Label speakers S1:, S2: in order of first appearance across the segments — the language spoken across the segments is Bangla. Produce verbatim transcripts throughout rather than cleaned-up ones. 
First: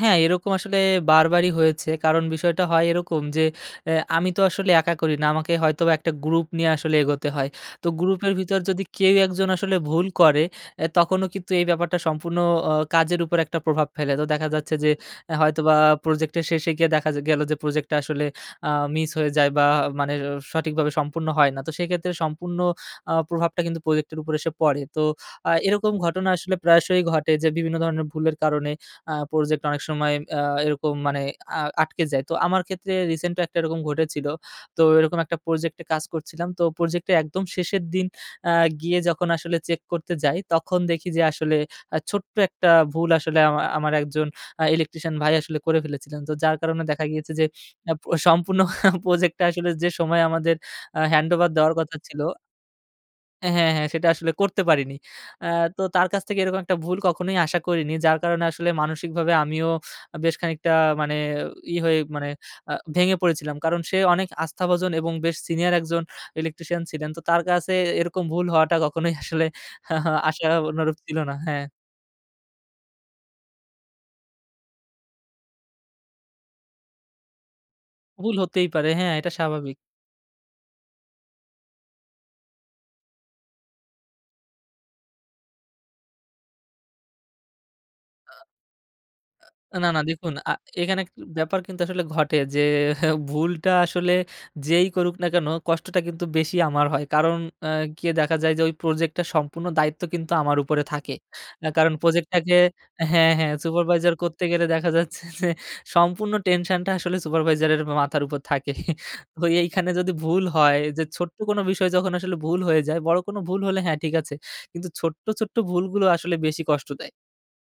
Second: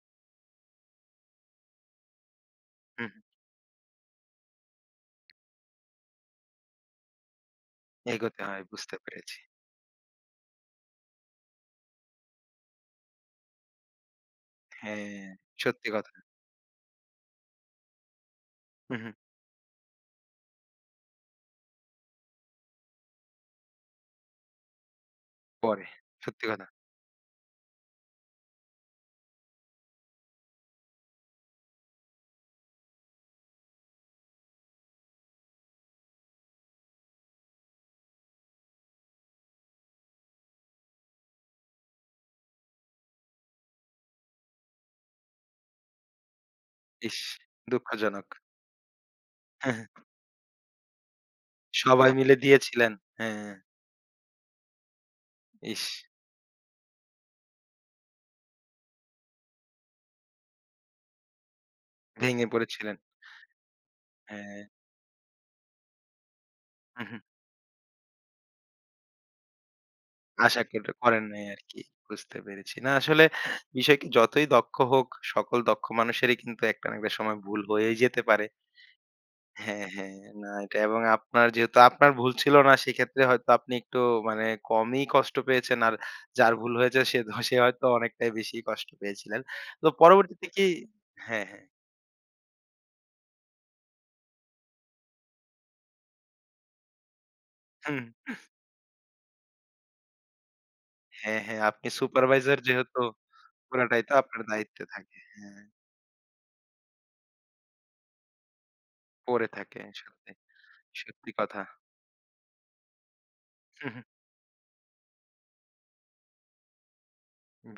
S1: হ্যাঁ, এরকম আসলে বারবারই হয়েছে কারণ বিষয়টা হয়
S2: হু।
S1: এরকম যে, এ আমি তো আসলে একা করি না, আমাকে হয়তোবা এক টা গ্রুপ নিয়ে আসলে এগোতে হয়। তো গ্রুপের
S2: এগোতে
S1: ভিতর
S2: হয়
S1: যদি
S2: বুঝতে
S1: কেউ
S2: পেরেছি।
S1: একজন আসলে ভুল করে, আ তখনও কিন্তু এই ব্যাপারটা সম্পূর্ণ অ কাজের উপর একটা প্রভাব ফেলে। তো দেখা যাচ্ছে যে,
S2: হ্যাঁ,
S1: হয়তোবা
S2: সত্যি কথা।
S1: প্রজেক্টের শেষে গিয়ে দেখা গেলো যে, প্রোজেক্টটা আসলে আ
S2: হু,
S1: মিস
S2: হু।
S1: হয়ে যায় বা মানে সঠিকভাবে সম্পূর্ণ হয় না। তো সেক্ষেত্রে সম্পূর্ণ আ প্রভাবটা কিন্তু প্রোজেক্টের উপর এসে পড়ে। তো আ
S2: পরে।
S1: এরকম ঘটনা
S2: সত্যি
S1: আসলে
S2: কথা।
S1: প্রায়শই ঘটে যে, বিভিন্ন ধরনের ভুলের কারণে আ প্রজেক্ট অনেক সময় আ এরকম মানে আ আটকে যায়। তো আমার ক্ষেত্রে রিসেন্ট একটা এরকম ঘটেছিল। তো এরকম এক টা প্রজেক্টে কাজ করছিলাম। তো প্রজেক্টে, একদম শেষের দিন আ গিয়ে যখন আসলে চেক করতে যাই, তখন দেখি যে আসলে আ ছোট্ট একটা ভুল আসলে আমার, আমার এক জন আ ইলেকট্রিশিয়ান ভাই আসলে করে ফেলেছিলেন। তো যার কারণে দেখা
S2: ইশ!
S1: গিয়েছে যে, আ প
S2: দুঃখজনক!
S1: সম্পূর্ণ প্রজেক্ট টা আসলে
S2: হ্যাঁ, হ্যাঁ।
S1: যে সময়, আমাদের আ হ্যান্ডওভার দেওয়ার কথা
S2: সবাই
S1: ছিল
S2: মিলে দিয়েছিলেন, হ্যাঁ।
S1: হ্যাঁ, হ্যাঁ, হ্যাঁ সেটা আসলে করতে পারিনি। আ তো
S2: ইশ!
S1: তার কাছ থেকে এরকম একটা ভুল কখনোই আশা করিনি, যার কারণে আসলে মানসিকভাবে আমিও আ বেশ খানিকটা মানে ইয়ে হয়ে, মানে
S2: ভেঙে
S1: আ
S2: পড়েছিলেন।
S1: ভেঙে পড়েছিলাম, কারণ সে অনেক
S2: হ্যাঁ।
S1: আস্থাভজন এবং বেশ সিনিয়র একজন ইলেকট্রিশিয়ান
S2: হু,
S1: ছিলেন, তো
S2: হু।
S1: তার কাছে এরকম ভুল হওয়াটা কখনোই আসলে আশা
S2: আশা কেউ টা
S1: অনুরূপ ছিল
S2: করেন
S1: না,
S2: নাই
S1: হ্যাঁ।
S2: আরকি বুঝতে পেরেছি। না। আসলে বিষয়কে যতই দক্ষ হোক, সকল দক্ষ মানুষেরই কিন্তু একটা না একটা সময় ভুল হয়েই যেতে
S1: ভুল
S2: পারে।
S1: হতেই পারে, হ্যাঁ এটা স্বাভাবিক।
S2: হ্যাঁ, হ্যাঁ, না এটা এবং আপনার যেহেতু আপনার ভুল ছিল না সেক্ষেত্রে হয়তো আপনি একটু মানে কমই কষ্ট পেয়েছেন। আর যার ভুল হয়েছে সে হ সে হয়তো
S1: অ
S2: অনেকটাই বেশি কষ্ট পেয়েছিলেন।
S1: আ
S2: তো
S1: না, না দেখুন
S2: পরবর্তীতে
S1: আ
S2: কি
S1: সেখানে
S2: হ্যাঁ,
S1: ব্যাপার
S2: হ্যাঁ।
S1: কিন্তু আসলে ঘটে যে ভুলটা আসলে যেই করুক না কেন, কষ্টটা কিন্তু বেশি আমার হয়। কারণ আ
S2: হুম।
S1: কি দেখা যায় যে, ওই প্রজেক্ট টা সম্পূর্ণ দায়িত্ব কিন্তু আমার উপরে থাকে।
S2: হ্যাঁ, হ্যাঁ,
S1: আ
S2: আপনি
S1: কারণ প্রজেক্টটাকে
S2: সুপারভাইজার যেহেতু
S1: হ্যাঁ, হ্যাঁ,
S2: পুরাটাই
S1: সুপারভাইজার
S2: তো আপনার
S1: করতে গেলে
S2: দায়িত্বে
S1: দেখা
S2: থাকে।
S1: যাচ্ছে যে,
S2: হ্যাঁ।
S1: সম্পূর্ণ টেনশনটা আসলে সুপারভাইজারের মাথার উপর থাকে।
S2: পড়ে থাকে।
S1: এইখানে যদি
S2: সত্যি
S1: ভুল হয় যে
S2: সত্যি
S1: ছোট্ট কোন
S2: কথা।
S1: বিষয় যখন আসলে ভুল হয়ে যায়, বড় কোনো ভুল হলে
S2: হু,
S1: হ্যাঁ
S2: হু।
S1: ঠিক আছে। কিন্তু ছোট্ট, ছোট্ট ভুলগুলো আসলে বেশি কষ্ট দেয়।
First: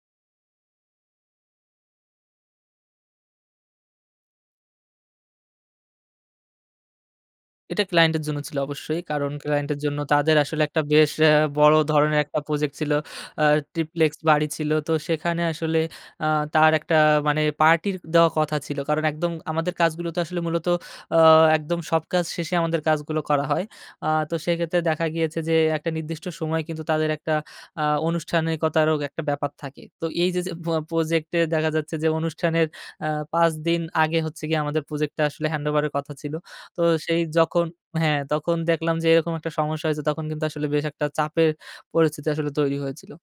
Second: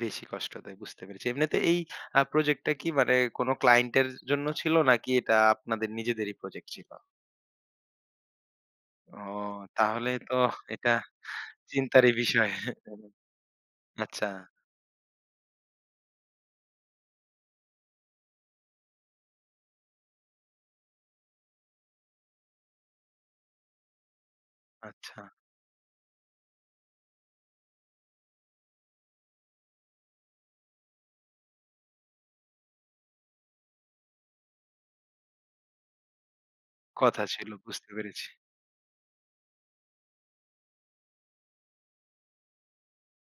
S2: বেশি কষ্ট দেয় বুঝতে পেরেছি। এমনিতে এই আ প্রজেক্ট টা কি মানে কোন ক্লায়েন্টের জন্য ছিল নাকি এটা আপনাদের নিজেদেরই প্রজেক্ট ছিল?
S1: এটা ক্লায়েন্ট এর জন্য ছিল অবশ্যই।
S2: ও
S1: কারণ ক্লায়েন্ট এর জন্য
S2: তাহলে
S1: তাদের
S2: তো
S1: আসলে একটা
S2: এটা
S1: বেশ আ বড়
S2: চিন্তারই
S1: ধরনের এক টা
S2: বিষয়।
S1: প্রজেক্ট ছিল। আ ট্রিপ্লেক্স
S2: আচ্ছা।
S1: বাড়ি ছিল। তো সেখানে আসলে আ তার একটা মানে পার্টি দেওয়া কথা ছিল। কারণ একদম আমাদের কাজগুলো তো আসলে মূলত আ একদম সব কাজ শেষে আমাদের কাজগুলো করা হয়। আ তো সেক্ষেত্রে দেখা
S2: আচ্ছা।
S1: গিয়েছে যে, একটা নির্দিষ্ট সময় কিন্তু তাদের একটা আ অনুষ্ঠানিকতারও একটা ব্যাপার থাকে। তো এই যে, যে প প্রজেক্টে দেখা যাচ্ছে যে, অনুষ্ঠানের আ পাঁচ দিন আগে হচ্ছে গিয়ে, আমাদের প্রজেক্টটা আসলে হ্যান্ডওভারের কথা ছিল। তো সেই
S2: কথা ছিল,
S1: যখন
S2: বুঝতে
S1: হ্যাঁ,
S2: পেরেছি।
S1: তখন দেখলাম যে, এরকম একটা সমস্যা হয়েছে, তখন কিন্তু আসলে বেশ একটা চাপের পরিস্থিতি আসলে তৈরি হয়েছিল।